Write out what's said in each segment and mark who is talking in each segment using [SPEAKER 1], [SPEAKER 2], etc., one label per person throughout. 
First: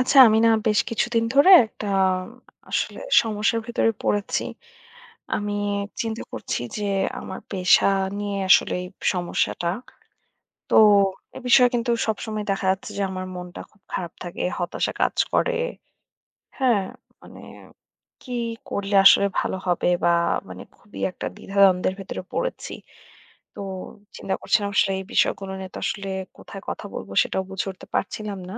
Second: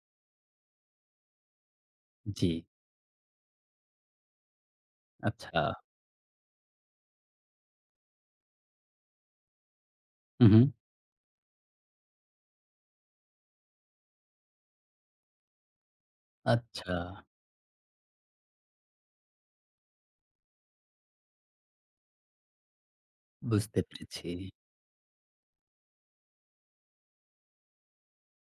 [SPEAKER 1] আচ্ছা, আমি না বেশ কিছুদিন ধরে একটা
[SPEAKER 2] জি,
[SPEAKER 1] আসলে সমস্যার ভেতরে পড়েছি। আমি
[SPEAKER 2] আচ্ছা।
[SPEAKER 1] চিন্তা করছি যে আমার পেশা নিয়ে আসলে এই সমস্যাটা।
[SPEAKER 2] হু, হু।
[SPEAKER 1] তো এ বিষয়ে কিন্তু সবসময় দেখা যাচ্ছে যে আমার মনটা খুব খারাপ থাকে, হতাশা কাজ করে। হ্যাঁ?
[SPEAKER 2] আচ্ছা,
[SPEAKER 1] মানে কি করলে আসলে ভালো হবে বা মানে খুবই একটা দ্বিধাদ্বন্দ্বের ভেতরে পড়েছি। তো
[SPEAKER 2] বুঝতে পেরেছি।
[SPEAKER 1] চিন্তা করছিলাম আসলে এই বিষয়গুলো নিয়ে তো আসলে কোথায় কথা বলব সেটাও বুঝে উঠতে পারছিলাম না।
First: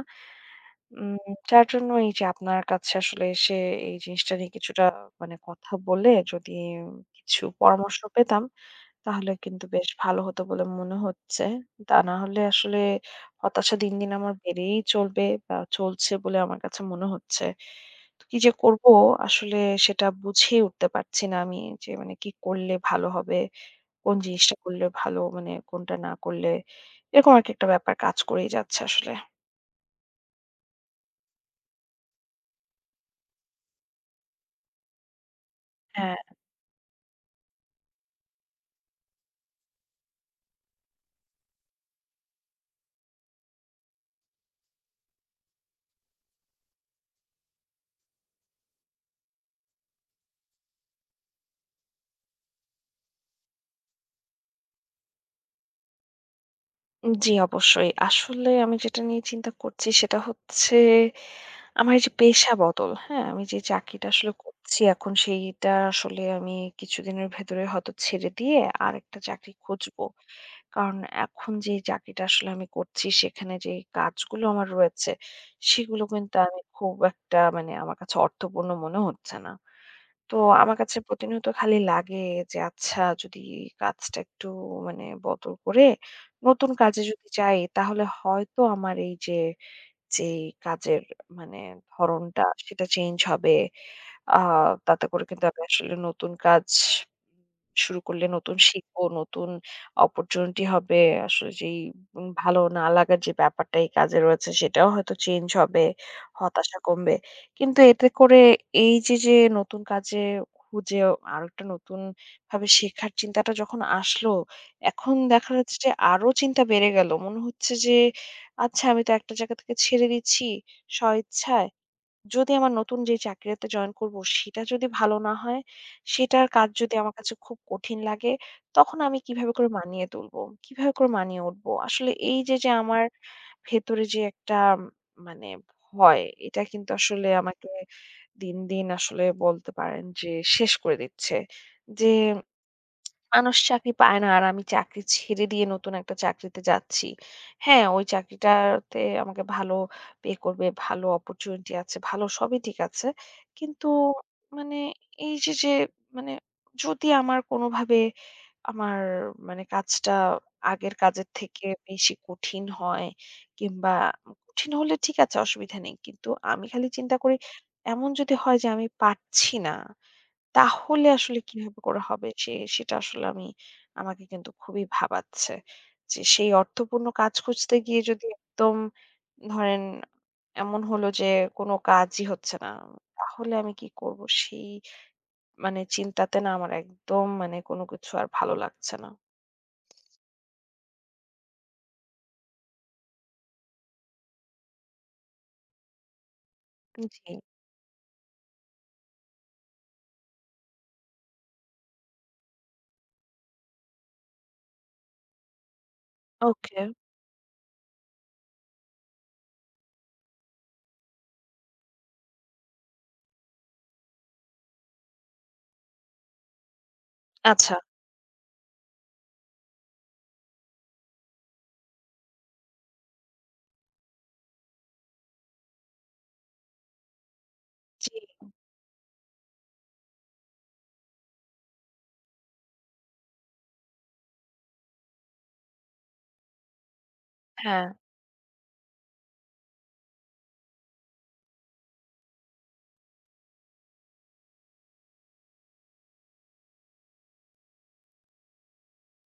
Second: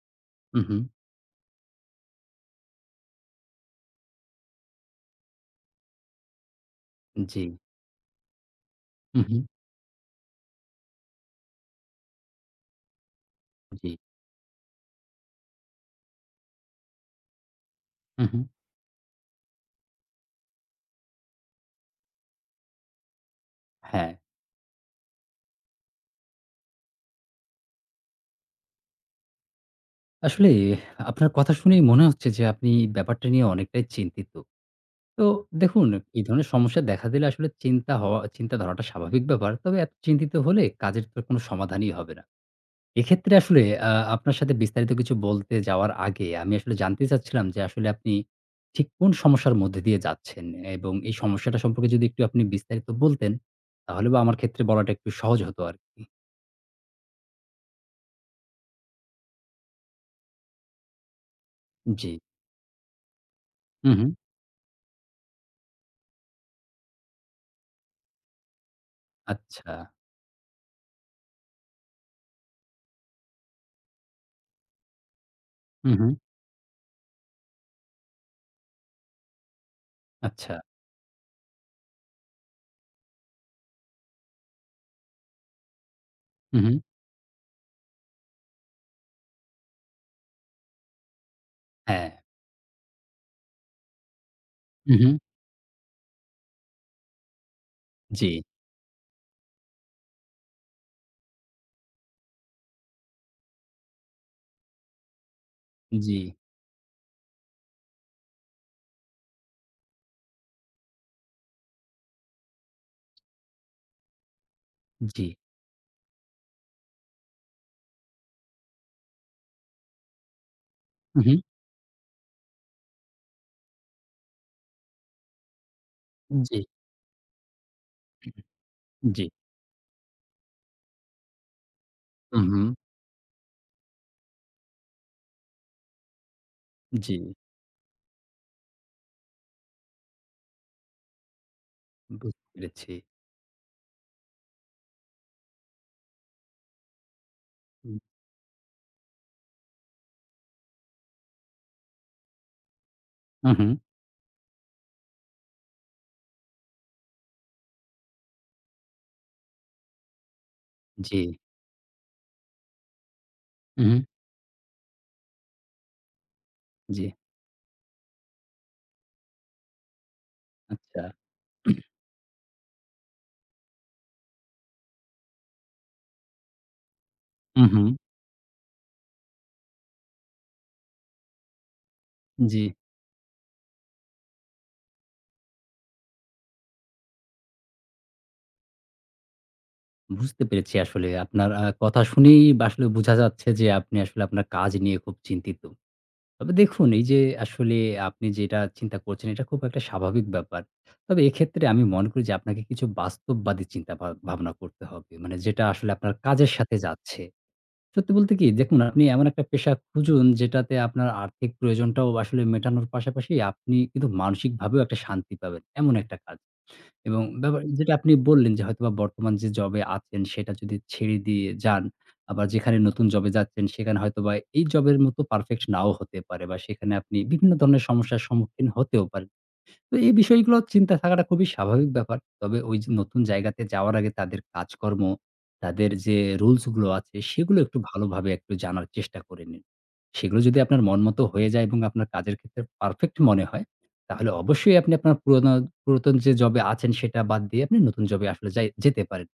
[SPEAKER 2] হু, হু।
[SPEAKER 1] উম যার জন্য এই যে আপনার কাছে আসলে এসে এই জিনিসটা নিয়ে কিছুটা মানে কথা বলে যদি
[SPEAKER 2] জি।
[SPEAKER 1] কিছু পরামর্শ পেতাম,
[SPEAKER 2] হু,
[SPEAKER 1] তাহলে
[SPEAKER 2] হু।
[SPEAKER 1] কিন্তু বেশ ভালো হতো বলে মনে হচ্ছে। তা না হলে আসলে হতাশা
[SPEAKER 2] জি।
[SPEAKER 1] দিন, দিন আমার বেড়েই চলবে বা চলছে বলে আমার কাছে মনে হচ্ছে। তো
[SPEAKER 2] হু, হু।
[SPEAKER 1] কি যে করব আসলে সেটা বুঝেই উঠতে পারছি না আমি যে মানে কি করলে ভালো হবে?
[SPEAKER 2] হ্যাঁ,
[SPEAKER 1] কোন জিনিসটা করলে ভালো? মানে কোনটা না করলে? এরকম আরকি একটা ব্যাপার কাজ করেই যাচ্ছে আসলে।
[SPEAKER 2] আসলে আপনার কথা শুনেই মনে হচ্ছে যে আপনি ব্যাপারটা নিয়ে অনেকটাই চিন্তিত। তো দেখুন এই
[SPEAKER 1] হ্যাঁ।
[SPEAKER 2] ধরনের সমস্যা দেখা দিলে আসলে চিন্তা ধরাটা স্বাভাবিক ব্যাপার। তবে এত চিন্তিত হলে কাজের তো কোনো সমাধানই হবে না। এক্ষেত্রে আসলে আপনার সাথে বিস্তারিত কিছু বলতে যাওয়ার আগে আমি আসলে জানতে চাচ্ছিলাম যে আসলে আপনি ঠিক কোন সমস্যার মধ্যে দিয়ে যাচ্ছেন এবং এই সমস্যাটা সম্পর্কে যদি একটু আপনি বিস্তারিত বলতেন, তাহলে বা আমার ক্ষেত্রে বলাটা একটু সহজ হতো আরকি।
[SPEAKER 1] জি, অবশ্যই। আসলে আমি যেটা নিয়ে চিন্তা করছি সেটা হচ্ছে আমার এই
[SPEAKER 2] জি।
[SPEAKER 1] যে পেশা বদল, হ্যাঁ? আমি যে
[SPEAKER 2] হু, হু।
[SPEAKER 1] চাকরিটা আসলে করছি এখন সেইটা আসলে আমি কিছুদিনের ভেতরে হয়তো ছেড়ে দিয়ে আরেকটা চাকরি
[SPEAKER 2] আচ্ছা।
[SPEAKER 1] খুঁজবো। কারণ এখন যে চাকরিটা আসলে আমি করছি সেখানে যে কাজগুলো আমার রয়েছে
[SPEAKER 2] হু,
[SPEAKER 1] সেগুলো
[SPEAKER 2] হু।
[SPEAKER 1] কিন্তু আমি খুব একটা মানে আমার কাছে অর্থপূর্ণ মনে হচ্ছে না। তো
[SPEAKER 2] আচ্ছা।
[SPEAKER 1] আমার কাছে প্রতিনিয়ত খালি লাগে যে আচ্ছা যদি কাজটা একটু মানে বদল করে
[SPEAKER 2] হু, হু।
[SPEAKER 1] নতুন কাজে যদি যাই তাহলে হয়তো আমার এই যে যেই কাজের মানে
[SPEAKER 2] হ্যাঁ।
[SPEAKER 1] ধরনটা সেটা চেঞ্জ হবে আ
[SPEAKER 2] হু,
[SPEAKER 1] তাতে
[SPEAKER 2] হু।
[SPEAKER 1] করে কিন্তু আমি আসলে নতুন কাজ শুরু করলে
[SPEAKER 2] জি,
[SPEAKER 1] নতুন শিখবো, নতুন অপরচুনিটি হবে। আসলে যেই ভালো না লাগার যে ব্যাপারটা এই কাজে রয়েছে সেটাও হয়তো চেঞ্জ হবে,
[SPEAKER 2] জি,
[SPEAKER 1] হতাশা কমবে। কিন্তু এতে করে এই যে, যে নতুন কাজে খুঁজে আরেকটা নতুন ভাবে শেখার চিন্তাটা যখন আসলো, এখন
[SPEAKER 2] জি।
[SPEAKER 1] দেখা যাচ্ছে যে আরো চিন্তা বেড়ে গেল। মনে হচ্ছে যে আচ্ছা আমি তো একটা জায়গা থেকে ছেড়ে দিচ্ছি
[SPEAKER 2] হু, হু।
[SPEAKER 1] স্বইচ্ছায়। যদি আমার নতুন যে চাকরিতে জয়েন করব সেটা যদি ভালো না হয়, সেটার
[SPEAKER 2] জি,
[SPEAKER 1] কাজ যদি আমার কাছে খুব কঠিন লাগে, তখন আমি
[SPEAKER 2] জি।
[SPEAKER 1] কিভাবে করে মানিয়ে তুলবো? কিভাবে করে মানিয়ে উঠবো? আসলে
[SPEAKER 2] হু,
[SPEAKER 1] এই যে,
[SPEAKER 2] হু।
[SPEAKER 1] যে আমার ভেতরে যে একটা মানে ভয়, এটা কিন্তু
[SPEAKER 2] জি।
[SPEAKER 1] আসলে আমাকে দিন, দিন আসলে বলতে পারেন যে শেষ করে দিচ্ছে। যে
[SPEAKER 2] বুঝতে পেরেছি।
[SPEAKER 1] মানুষ চাকরি পায় না আর আমি চাকরি ছেড়ে দিয়ে নতুন একটা চাকরিতে যাচ্ছি। হ্যাঁ, ওই চাকরিটাতে আমাকে ভালো পে করবে, ভালো অপরচুনিটি আছে, ভালো সবই ঠিক আছে।
[SPEAKER 2] হু, হু।
[SPEAKER 1] কিন্তু মানে এই যে, যে মানে যদি আমার কোনোভাবে আমার মানে কাজটা আগের
[SPEAKER 2] জি।
[SPEAKER 1] কাজের থেকে বেশি কঠিন হয়
[SPEAKER 2] হু, হু।
[SPEAKER 1] কিংবা কঠিন হলে ঠিক আছে অসুবিধা নেই। কিন্তু আমি খালি
[SPEAKER 2] জি।
[SPEAKER 1] চিন্তা করি এমন যদি হয় যে আমি পারছি না
[SPEAKER 2] আচ্ছা।
[SPEAKER 1] তাহলে আসলে কিভাবে করে হবে সে সেটা আসলে আমি আমাকে কিন্তু খুবই ভাবাচ্ছে। যে সেই অর্থপূর্ণ কাজ
[SPEAKER 2] হু,
[SPEAKER 1] খুঁজতে
[SPEAKER 2] হু।
[SPEAKER 1] গিয়ে যদি একদম ধরেন এমন হলো যে কোনো কাজই হচ্ছে
[SPEAKER 2] জি।
[SPEAKER 1] না, তাহলে আমি কি করব? সেই মানে চিন্তাতে না আমার একদম মানে কোনো কিছু আর ভালো লাগছে না।
[SPEAKER 2] বুঝতে পেরেছি আসলে আপনার কথা শুনেই বা আসলে বোঝা যাচ্ছে যে আপনি আসলে আপনার কাজ নিয়ে খুব চিন্তিত। তবে দেখুন এই যে
[SPEAKER 1] জি,
[SPEAKER 2] আসলে আপনি যেটা চিন্তা করছেন এটা খুব একটা স্বাভাবিক ব্যাপার। তবে এক্ষেত্রে আমি মনে করি যে আপনাকে কিছু বাস্তববাদী চিন্তা ভাবনা করতে হবে। মানে যেটা আসলে আপনার কাজের সাথে
[SPEAKER 1] ওকে।
[SPEAKER 2] যাচ্ছে। সত্যি বলতে কি দেখুন আপনি এমন একটা পেশা খুঁজুন যেটাতে আপনার আর্থিক প্রয়োজনটাও আসলে মেটানোর পাশাপাশি আপনি কিন্তু মানসিকভাবেও একটা শান্তি পাবেন। এমন একটা কাজ। এবং ব্যাপার
[SPEAKER 1] আচ্ছা।
[SPEAKER 2] যেটা আপনি বললেন যে হয়তোবা বর্তমান যে জবে আছেন সেটা যদি ছেড়ে দিয়ে যান, আবার যেখানে নতুন জবে যাচ্ছেন সেখানে হয়তোবা এই জবের মতো পারফেক্ট নাও হতে পারে বা সেখানে আপনি বিভিন্ন ধরনের
[SPEAKER 1] জি,
[SPEAKER 2] সমস্যার সম্মুখীন হতেও পারেন। তো এই বিষয়গুলো চিন্তা থাকাটা খুবই স্বাভাবিক ব্যাপার। তবে ওই যে নতুন জায়গাতে যাওয়ার আগে তাদের কাজকর্ম, তাদের যে রুলস গুলো আছে সেগুলো একটু
[SPEAKER 1] হ্যাঁ,
[SPEAKER 2] ভালোভাবে একটু জানার চেষ্টা করে নিন। সেগুলো যদি আপনার মনমতো হয়ে যায় এবং আপনার কাজের ক্ষেত্রে পারফেক্ট মনে হয়, তাহলে অবশ্যই আপনি আপনার পুরাতন যে জবে আছেন সেটা বাদ দিয়ে আপনি নতুন জবে আসলে যেতে পারেন।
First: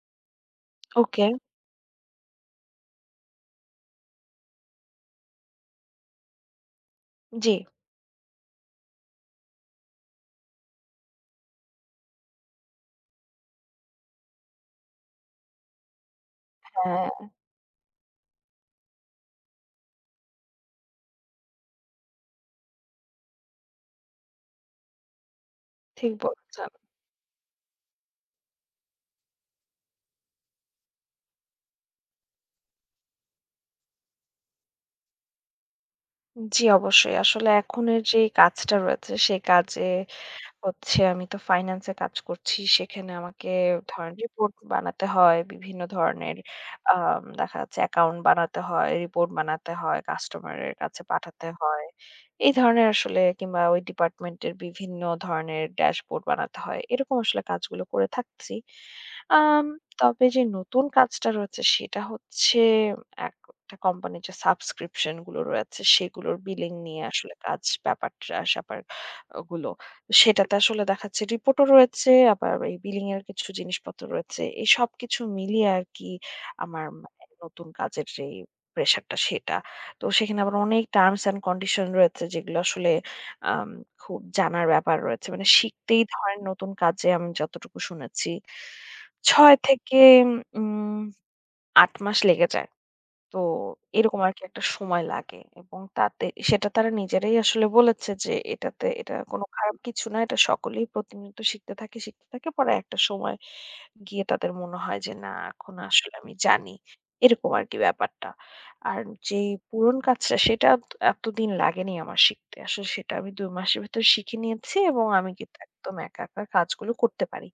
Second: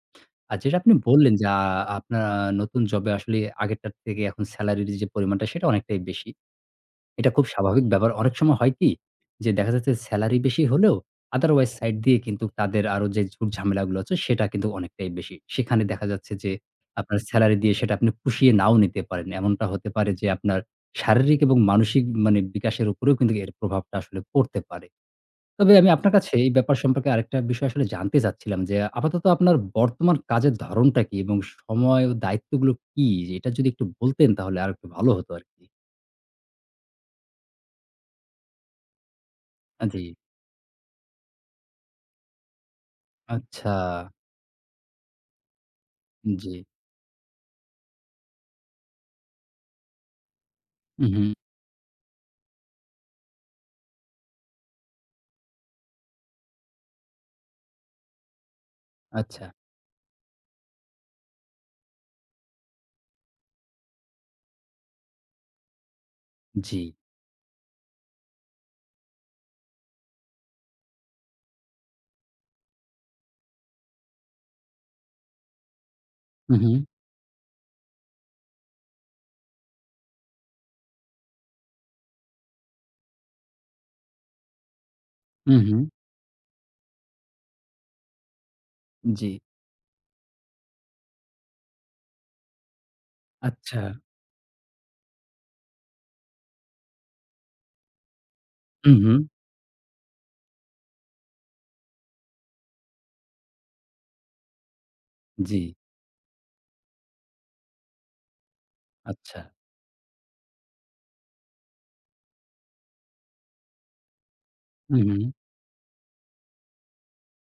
[SPEAKER 2] আর যেটা আপনি
[SPEAKER 1] ওকে।
[SPEAKER 2] বললেন যে আপনার নতুন জবে আসলে আগেরটার থেকে এখন সেলারির যে পরিমাণটা সেটা অনেকটাই বেশি। এটা খুব
[SPEAKER 1] জি,
[SPEAKER 2] স্বাভাবিক ব্যাপার। অনেক সময় হয় কি? যে দেখা যাচ্ছে সেলারি বেশি হলেও otherwise সাইড দিয়ে কিন্তু তাদের আরো যে ঝুট-ঝামেলাগুলো আছে সেটা কিন্তু অনেকটাই বেশি। সেখানে দেখা যাচ্ছে যে আপনার
[SPEAKER 1] হ্যাঁ,
[SPEAKER 2] সেলারি দিয়ে সেটা আপনি পুষিয়ে নাও নিতে পারেন। এমনটা হতে পারে যে আপনার শারীরিক এবং মানসিক মানে বিকাশের উপরেও কিন্তু এর প্রভাবটা আসলে পড়তে পারে। তবে আমি আপনার
[SPEAKER 1] ঠিক
[SPEAKER 2] কাছে এই
[SPEAKER 1] বলেছেন।
[SPEAKER 2] ব্যাপার সম্পর্কে আরেকটা বিষয় আসলে জানতে চাচ্ছিলাম যে আপাতত আপনার বর্তমান কাজের ধরনটা কি এবং সময় ও দায়িত্বগুলো কি? এটা যদি একটু বলতেন তাহলে আরেকটু ভালো হতো আরকি।
[SPEAKER 1] জি, অবশ্যই। আসলে এখনের যে কাজটা রয়েছে সেই কাজে
[SPEAKER 2] জি।
[SPEAKER 1] হচ্ছে আমি তো ফাইন্যান্সে কাজ করছি। সেখানে আমাকে
[SPEAKER 2] আচ্ছা।
[SPEAKER 1] ধরেন রিপোর্ট বানাতে হয়। বিভিন্ন ধরনের
[SPEAKER 2] জি।
[SPEAKER 1] দেখা যাচ্ছে অ্যাকাউন্ট বানাতে হয়, রিপোর্ট বানাতে হয়, কাস্টমারের কাছে
[SPEAKER 2] হু, হু।
[SPEAKER 1] পাঠাতে হয়। এই ধরনের আসলে কিংবা ওই ডিপার্টমেন্টের বিভিন্ন ধরনের ড্যাশবোর্ড বানাতে হয়। এরকম আসলে কাজগুলো করে থাকছি।
[SPEAKER 2] আচ্ছা।
[SPEAKER 1] আম তবে যে নতুন কাজটা রয়েছে সেটা হচ্ছে একটা কোম্পানির যে সাবস্ক্রিপশন গুলো রয়েছে সেগুলোর বিলিং
[SPEAKER 2] জি।
[SPEAKER 1] নিয়ে আসলে কাজ ব্যাপার-স্যাপার গুলো। সেটাতে আসলে দেখাচ্ছে রিপোর্টও রয়েছে, আবার এই বিলিং এর কিছু জিনিসপত্র রয়েছে। এই সবকিছু মিলিয়ে আরকি
[SPEAKER 2] হু, হু।
[SPEAKER 1] আমার মানে নতুন কাজের যেই প্রেশারটা সেটা। তো সেখানে আবার অনেক টার্মস অ্যান্ড কন্ডিশন রয়েছে যেগুলো আসলে আম খুব জানার ব্যাপার রয়েছে। মানে
[SPEAKER 2] হু, হু।
[SPEAKER 1] শিখতেই ধরেন নতুন কাজে আমি যতটুকু শুনেছি
[SPEAKER 2] জি।
[SPEAKER 1] ৬ থেকে উম ৮ মাস লেগে যায়। তো
[SPEAKER 2] আচ্ছা।
[SPEAKER 1] এরকম আরকি একটা সময় লাগে এবং তাতে সেটা তারা নিজেরাই আসলে বলেছে যে এটাতে
[SPEAKER 2] হু, হু।
[SPEAKER 1] এটা কোনো খারাপ কিছু না। এটা সকলেই প্রতিনিয়ত শিখতে থাকে, শিখতে থাকে। পরে একটা সময় গিয়ে তাদের মনে হয় যে না
[SPEAKER 2] জি।
[SPEAKER 1] এখন আসলে আমি জানি। এরকম আরকি ব্যাপারটা। আর
[SPEAKER 2] আচ্ছা।
[SPEAKER 1] যেই পুরন কাজটা সেটা এতদিন লাগেনি আমার শিখতে। আসলে সেটা আমি ২ মাসের ভেতর শিখে নিয়েছি
[SPEAKER 2] হু,
[SPEAKER 1] এবং
[SPEAKER 2] হু।
[SPEAKER 1] আমি কিন্তু একদম একা কাজগুলো করতে পারি।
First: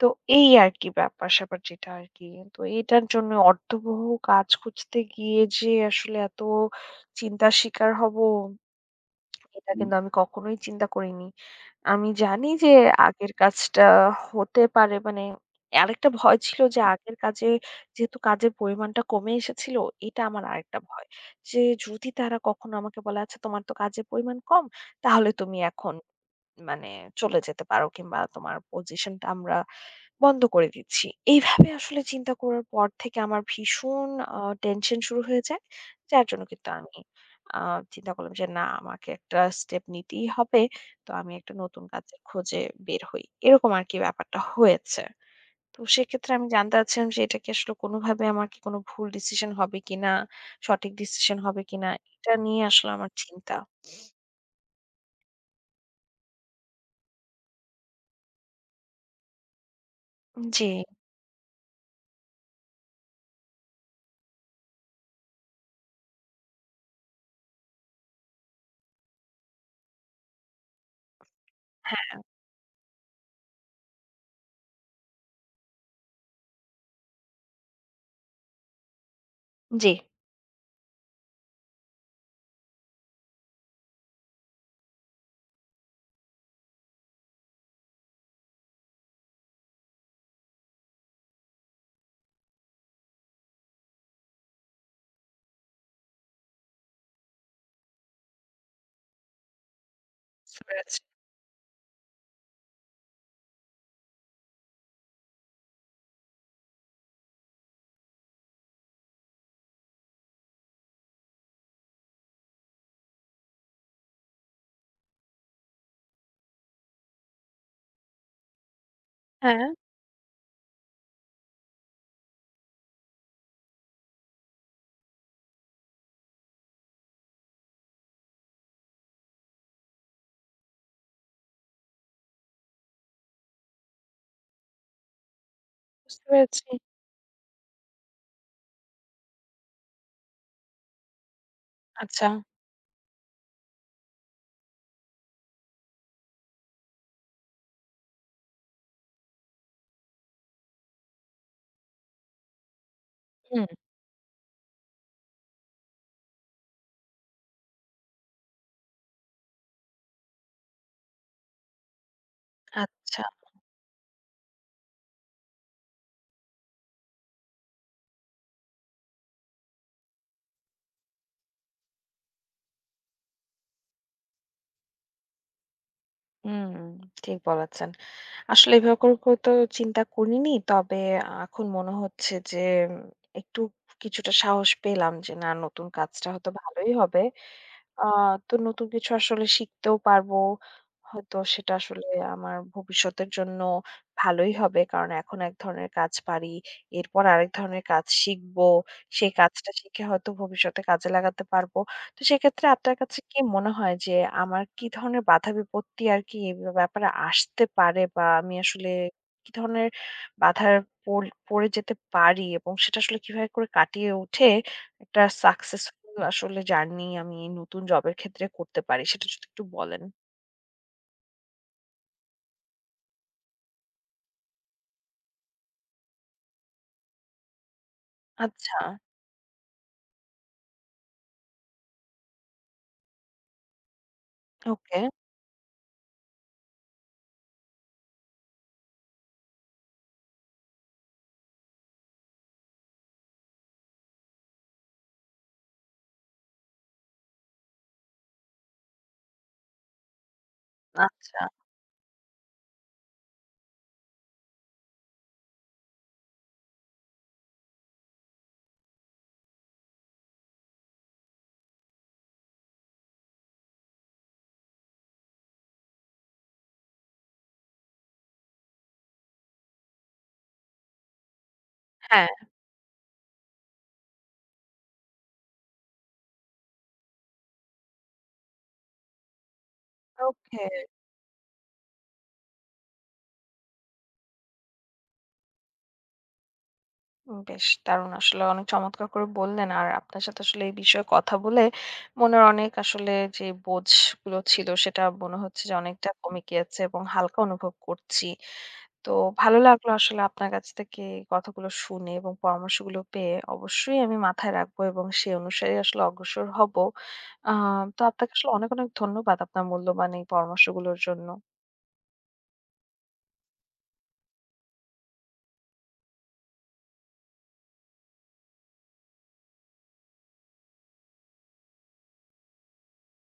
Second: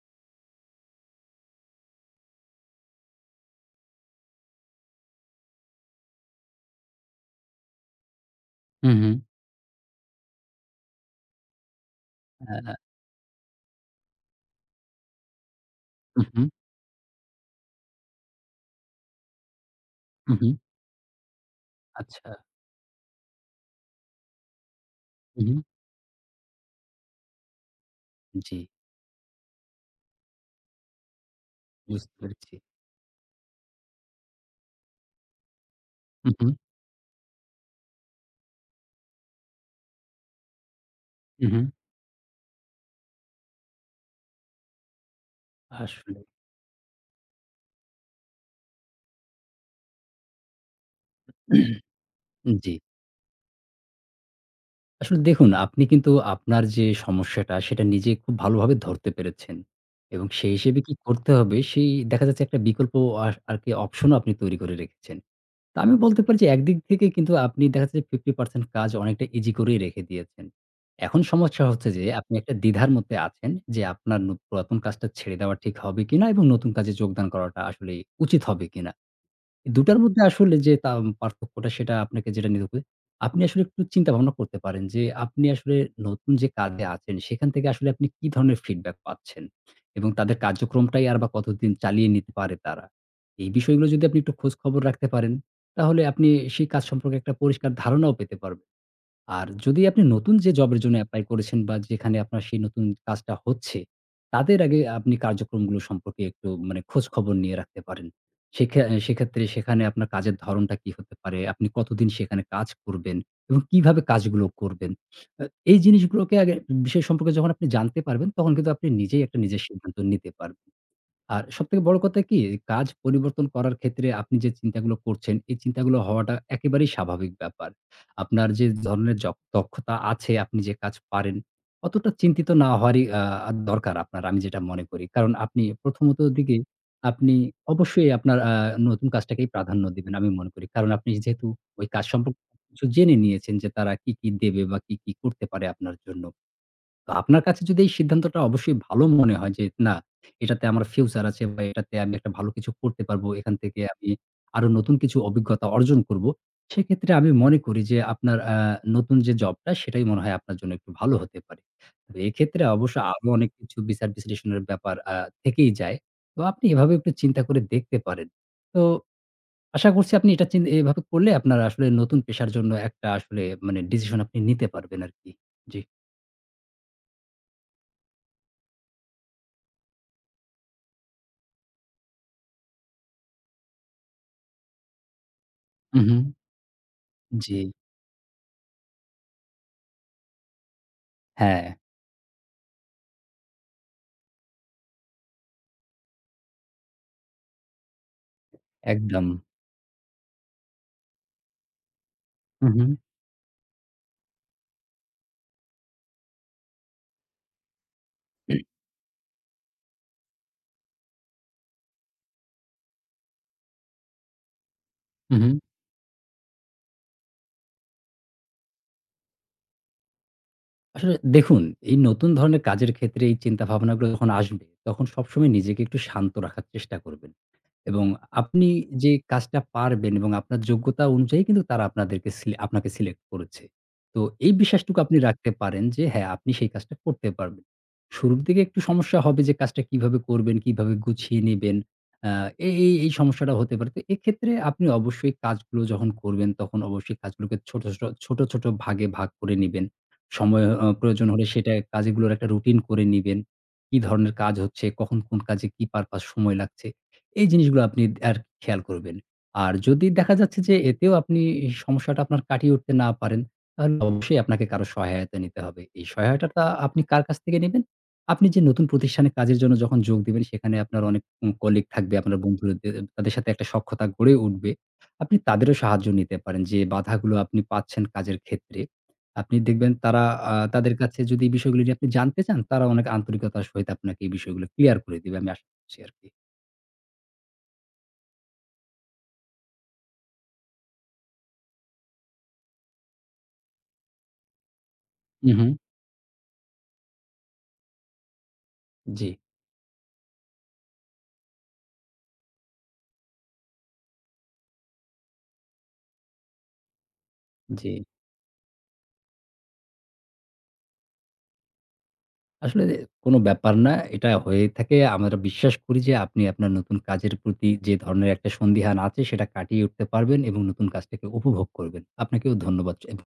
[SPEAKER 1] তো এই আরকি ব্যাপার-স্যাপার যেটা আরকি। তো এটার জন্য অর্থবহ কাজ খুঁজতে গিয়ে যে আসলে এত চিন্তার শিকার হব,
[SPEAKER 2] হু, হু।
[SPEAKER 1] এটা হুম। কিন্তু আমি কখনোই চিন্তা করিনি। আমি জানি যে
[SPEAKER 2] আ
[SPEAKER 1] আগের কাজটা হতে পারে মানে আরেকটা
[SPEAKER 2] হু,
[SPEAKER 1] ভয়
[SPEAKER 2] হু।
[SPEAKER 1] ছিল যে আগের কাজে যেহেতু কাজের পরিমাণটা কমে এসেছিল, এটা
[SPEAKER 2] হু,
[SPEAKER 1] আমার
[SPEAKER 2] হু।
[SPEAKER 1] আরেকটা ভয়। যে যদি
[SPEAKER 2] আচ্ছা।
[SPEAKER 1] তারা কখনো আমাকে বলে, "আচ্ছা তোমার তো কাজের পরিমাণ কম, তাহলে
[SPEAKER 2] হু, হু।
[SPEAKER 1] তুমি এখন মানে চলে যেতে পারো কিংবা তোমার
[SPEAKER 2] জি।
[SPEAKER 1] পজিশনটা আমরা" বন্ধ করে দিচ্ছি। এইভাবে আসলে
[SPEAKER 2] বুঝতে
[SPEAKER 1] চিন্তা
[SPEAKER 2] পেরেছি।
[SPEAKER 1] করার পর থেকে আমার ভীষণ আ টেনশন শুরু হয়ে যায়। যার
[SPEAKER 2] হু,
[SPEAKER 1] জন্য
[SPEAKER 2] হু।
[SPEAKER 1] কিন্তু আমি আ চিন্তা করলাম যে না আমাকে একটা স্টেপ নিতেই হবে। তো আমি
[SPEAKER 2] হু,
[SPEAKER 1] একটা
[SPEAKER 2] হু।
[SPEAKER 1] নতুন কাজের খোঁজে বের হই। এরকম আরকি ব্যাপারটা হয়েছে। তো
[SPEAKER 2] আসলে
[SPEAKER 1] সেক্ষেত্রে আমি জানতে চাচ্ছিলাম যে এটা কি আসলে কোনোভাবে আমার কি কোনো ভুল ডিসিশন হবে কিনা? সঠিক ডিসিশন হবে কিনা? এটা নিয়ে
[SPEAKER 2] জি।
[SPEAKER 1] আসলে আমার চিন্তা।
[SPEAKER 2] আসলে দেখুন আপনি কিন্তু আপনার যে সমস্যাটা সেটা নিজে খুব ভালোভাবে ধরতে পেরেছেন। এবং সেই
[SPEAKER 1] জি,
[SPEAKER 2] হিসেবে কি করতে হবে সেই দেখা যাচ্ছে একটা বিকল্প আর আরকি অপশনও আপনি তৈরি করে রেখেছেন। তা আমি বলতে পারি যে একদিক থেকে কিন্তু আপনি দেখা যাচ্ছে যে 50% কাজ অনেকটা ইজি করেই রেখে দিয়েছেন। এখন সমস্যা হচ্ছে যে
[SPEAKER 1] হ্যাঁ,
[SPEAKER 2] আপনি একটা দ্বিধার মধ্যে আছেন যে আপনার পুরাতন কাজটা ছেড়ে দেওয়া ঠিক হবে কিনা এবং নতুন কাজে যোগদান করাটা আসলে উচিত হবে কিনা?
[SPEAKER 1] জি
[SPEAKER 2] দুটার মধ্যে আসলে যে পার্থক্যটা সেটা আপনাকে যেটা নিতে হবে, আপনি আসলে একটু চিন্তা ভাবনা করতে পারেন যে আপনি আসলে নতুন যে কাজে আছেন সেখান থেকে আসলে আপনি কি ধরনের ফিডব্যাক পাচ্ছেন এবং তাদের কার্যক্রমটাই আর বা কতদিন চালিয়ে নিতে পারে তারা। এই বিষয়গুলো যদি আপনি একটু খোঁজ খবর রাখতে পারেন, তাহলে আপনি সেই কাজ সম্পর্কে একটা পরিষ্কার ধারণাও পেতে পারবেন। আর যদি আপনি নতুন যে
[SPEAKER 1] বুঝতে
[SPEAKER 2] জবের জন্য
[SPEAKER 1] পেরেছি।
[SPEAKER 2] এপ্লাই করেছেন বা যেখানে আপনার সেই নতুন কাজটা হচ্ছে, তাদের আগে আপনি কার্যক্রমগুলো সম্পর্কে একটু মানে খোঁজখবর নিয়ে রাখতে পারেন। সেখা অ্যা সেক্ষেত্রে সেখানে আপনার কাজের ধরনটা কি হতে পারে? আপনি কতদিন সেখানে কাজ করবেন এবং কিভাবে কাজগুলো করবেন? আ এই জিনিসগুলোকে বিষয় সম্পর্কে যখন আপনি জানতে পারবেন, তখন কিন্তু আপনি নিজেই একটা নিজের
[SPEAKER 1] হ্যাঁ,
[SPEAKER 2] সিদ্ধান্ত নিতে পারবেন। আর সবথেকে বড় কথা কি, কাজ পরিবর্তন করার ক্ষেত্রে আপনি যে চিন্তাগুলো করছেন, এই চিন্তাগুলো হওয়াটা একেবারেই স্বাভাবিক ব্যাপার। আপনার যে ধরনের দক্ষতা আছে, আপনি যে কাজ পারেন, অতটা চিন্তিত না হওয়ারই দরকার আপনার আমি যেটা মনে করি। কারণ আপনি প্রথমত
[SPEAKER 1] বুঝতে
[SPEAKER 2] দিকে
[SPEAKER 1] পেরেছি।
[SPEAKER 2] আপনি অবশ্যই আপনার নতুন কাজটাকেই প্রাধান্য দিবেন আমি মনে করি। কারণ আপনি যেহেতু ওই কাজ
[SPEAKER 1] আচ্ছা,
[SPEAKER 2] সম্পর্কে কিছু জেনে নিয়েছেন যে তারা কি, কি দেবে বা কি, কি করতে পারে আপনার জন্য। তো আপনার কাছে যদি এই সিদ্ধান্তটা অবশ্যই ভালো মনে হয় যে, না এটাতে আমার ফিউচার আছে বা এটাতে আমি একটা ভালো কিছু করতে পারবো। এখান
[SPEAKER 1] হুম,
[SPEAKER 2] থেকে আমি আরো নতুন কিছু অভিজ্ঞতা অর্জন করব। সেক্ষেত্রে আমি মনে করি যে আপনার নতুন যে জবটা সেটাই মনে হয় আপনার জন্য একটু ভালো হতে পারে। তবে এক্ষেত্রে অবশ্য
[SPEAKER 1] আচ্ছা।
[SPEAKER 2] আরো অনেক কিছু বিচার বিশ্লেষণের ব্যাপার থেকেই যায়। তো আপনি এভাবে একটু চিন্তা করে দেখতে পারেন। তো আশা করছি আপনি এটা এভাবে করলে আপনার আসলে নতুন পেশার জন্য একটা আসলে মানে ডিসিশন আপনি নিতে পারবেন আরকি। জি।
[SPEAKER 1] হুম, ঠিক বলেছেন। আসলে এভাবে করে তো চিন্তা করিনি। তবে এখন মনে হচ্ছে যে, উম, একটু কিছুটা সাহস পেলাম যে, না নতুন
[SPEAKER 2] উহু,
[SPEAKER 1] কাজটা হয়তো ভালোই হবে।
[SPEAKER 2] জি।
[SPEAKER 1] আ তো নতুন কিছু আসলে শিখতেও পারবো। হয়তো
[SPEAKER 2] হ্যাঁ,
[SPEAKER 1] সেটা আসলে আমার ভবিষ্যতের জন্য ভালোই হবে। কারণ এখন এক ধরনের কাজ পারি। এরপর আরেক ধরনের কাজ শিখবো।
[SPEAKER 2] একদম।
[SPEAKER 1] সেই কাজটা শিখে হয়তো ভবিষ্যতে কাজে লাগাতে পারবো। তো
[SPEAKER 2] হু,
[SPEAKER 1] সেক্ষেত্রে
[SPEAKER 2] হু।
[SPEAKER 1] আপনার কাছে কি মনে হয় যে আমার কি ধরনের বাধা বিপত্তি আরকি এ ব্যাপারে আসতে পারে বা আমি আসলে কি ধরনের বাধার পড়ে যেতে পারি এবং সেটা আসলে কিভাবে করে কাটিয়ে উঠে একটা
[SPEAKER 2] হু, হু।
[SPEAKER 1] সাকসেসফুল আসলে জার্নি আমি এই নতুন জবের ক্ষেত্রে করতে পারি সেটা যদি একটু বলেন?
[SPEAKER 2] আসলে দেখুন, এই নতুন ধরনের কাজের ক্ষেত্রে এই চিন্তাভাবনাগুলো যখন আসবে, তখন সবসময় নিজেকে একটু শান্ত রাখার চেষ্টা করবেন। এবং আপনি
[SPEAKER 1] আচ্ছা,
[SPEAKER 2] যে কাজটা পারবেন এবং আপনার যোগ্যতা অনুযায়ী কিন্তু তারা আপনাদেরকে সিলে আপনাকে সিলেক্ট করেছে। তো এই বিশ্বাসটুকু
[SPEAKER 1] ওকে,
[SPEAKER 2] আপনি রাখতে পারেন যে হ্যাঁ, আপনি সেই কাজটা করতে পারবেন। শুরুর দিকে একটু সমস্যা হবে যে কাজটা কিভাবে করবেন, কিভাবে গুছিয়ে নিবেন। আ এই সমস্যাটা হতে পারে। তো এক্ষেত্রে আপনি অবশ্যই কাজগুলো যখন করবেন তখন অবশ্যই কাজগুলোকে ছোট, ছোট, ছোট, ছোট ভাগে ভাগ করে নিবেন। সময় প্রয়োজন
[SPEAKER 1] আচ্ছা।
[SPEAKER 2] হলে সেটা কাজগুলোর একটা রুটিন করে নিবেন। কি ধরনের কাজ হচ্ছে, কখন কোন কাজে কি পারপাস সময় লাগছে। এই জিনিসগুলো আপনি আর খেয়াল করবেন। আর যদি দেখা যাচ্ছে যে এতেও আপনি এই সমস্যাটা আপনার কাটিয়ে উঠতে না পারেন, তাহলে অবশ্যই আপনাকে কারো সহায়তা নিতে হবে। এই সহায়তাটা আপনি কার কাছ থেকে নিবেন? আপনি যে নতুন প্রতিষ্ঠানে কাজের জন্য যখন যোগ দিবেন সেখানে আপনার অনেক কলিগ থাকবে,
[SPEAKER 1] হ্যাঁ,
[SPEAKER 2] আপনার বন্ধুরা দে তাদের সাথে একটা সখ্যতা গড়ে উঠবে। আপনি তাদেরও সাহায্য নিতে পারেন যে বাধাগুলো আপনি পাচ্ছেন কাজের ক্ষেত্রে। আপনি দেখবেন তারা আ
[SPEAKER 1] ওকে।
[SPEAKER 2] তাদের কাছে যদি এই বিষয়গুলো নিয়ে আপনি জানতে চান, তারা অনেক আন্তরিকতার সহিত আপনাকে এই বিষয়গুলো ক্লিয়ার করে দিবে। আমি আশা করছি আরকি।
[SPEAKER 1] বেশ দারুণ আসলে অনেক চমৎকার করে বললেন। আর আপনার সাথে আসলে এই বিষয়ে কথা বলে মনের অনেক আসলে যে বোঝগুলো ছিল সেটা মনে
[SPEAKER 2] হু,
[SPEAKER 1] হচ্ছে
[SPEAKER 2] হু।
[SPEAKER 1] যে অনেকটা কমে গিয়েছে এবং হালকা অনুভব করছি। তো
[SPEAKER 2] জি,
[SPEAKER 1] ভালো লাগলো আসলে আপনার কাছ থেকে এই কথাগুলো শুনে এবং পরামর্শগুলো পেয়ে। অবশ্যই আমি মাথায় রাখবো এবং সেই অনুসারে আসলে অগ্রসর হব। আ
[SPEAKER 2] জি।
[SPEAKER 1] তো আপনাকে আসলে অনেক, অনেক ধন্যবাদ আপনার মূল্যবান এই পরামর্শগুলোর জন্য।
[SPEAKER 2] আসলে কোনো ব্যাপার না। এটা হয়ে থাকে। আমরা বিশ্বাস করি যে আপনি আপনার নতুন কাজের প্রতি যে ধরনের একটা সন্দিহান আছে সেটা কাটিয়ে উঠতে পারবেন এবং নতুন কাজটাকে উপভোগ করবেন। আপনাকেও ধন্যবাদ জ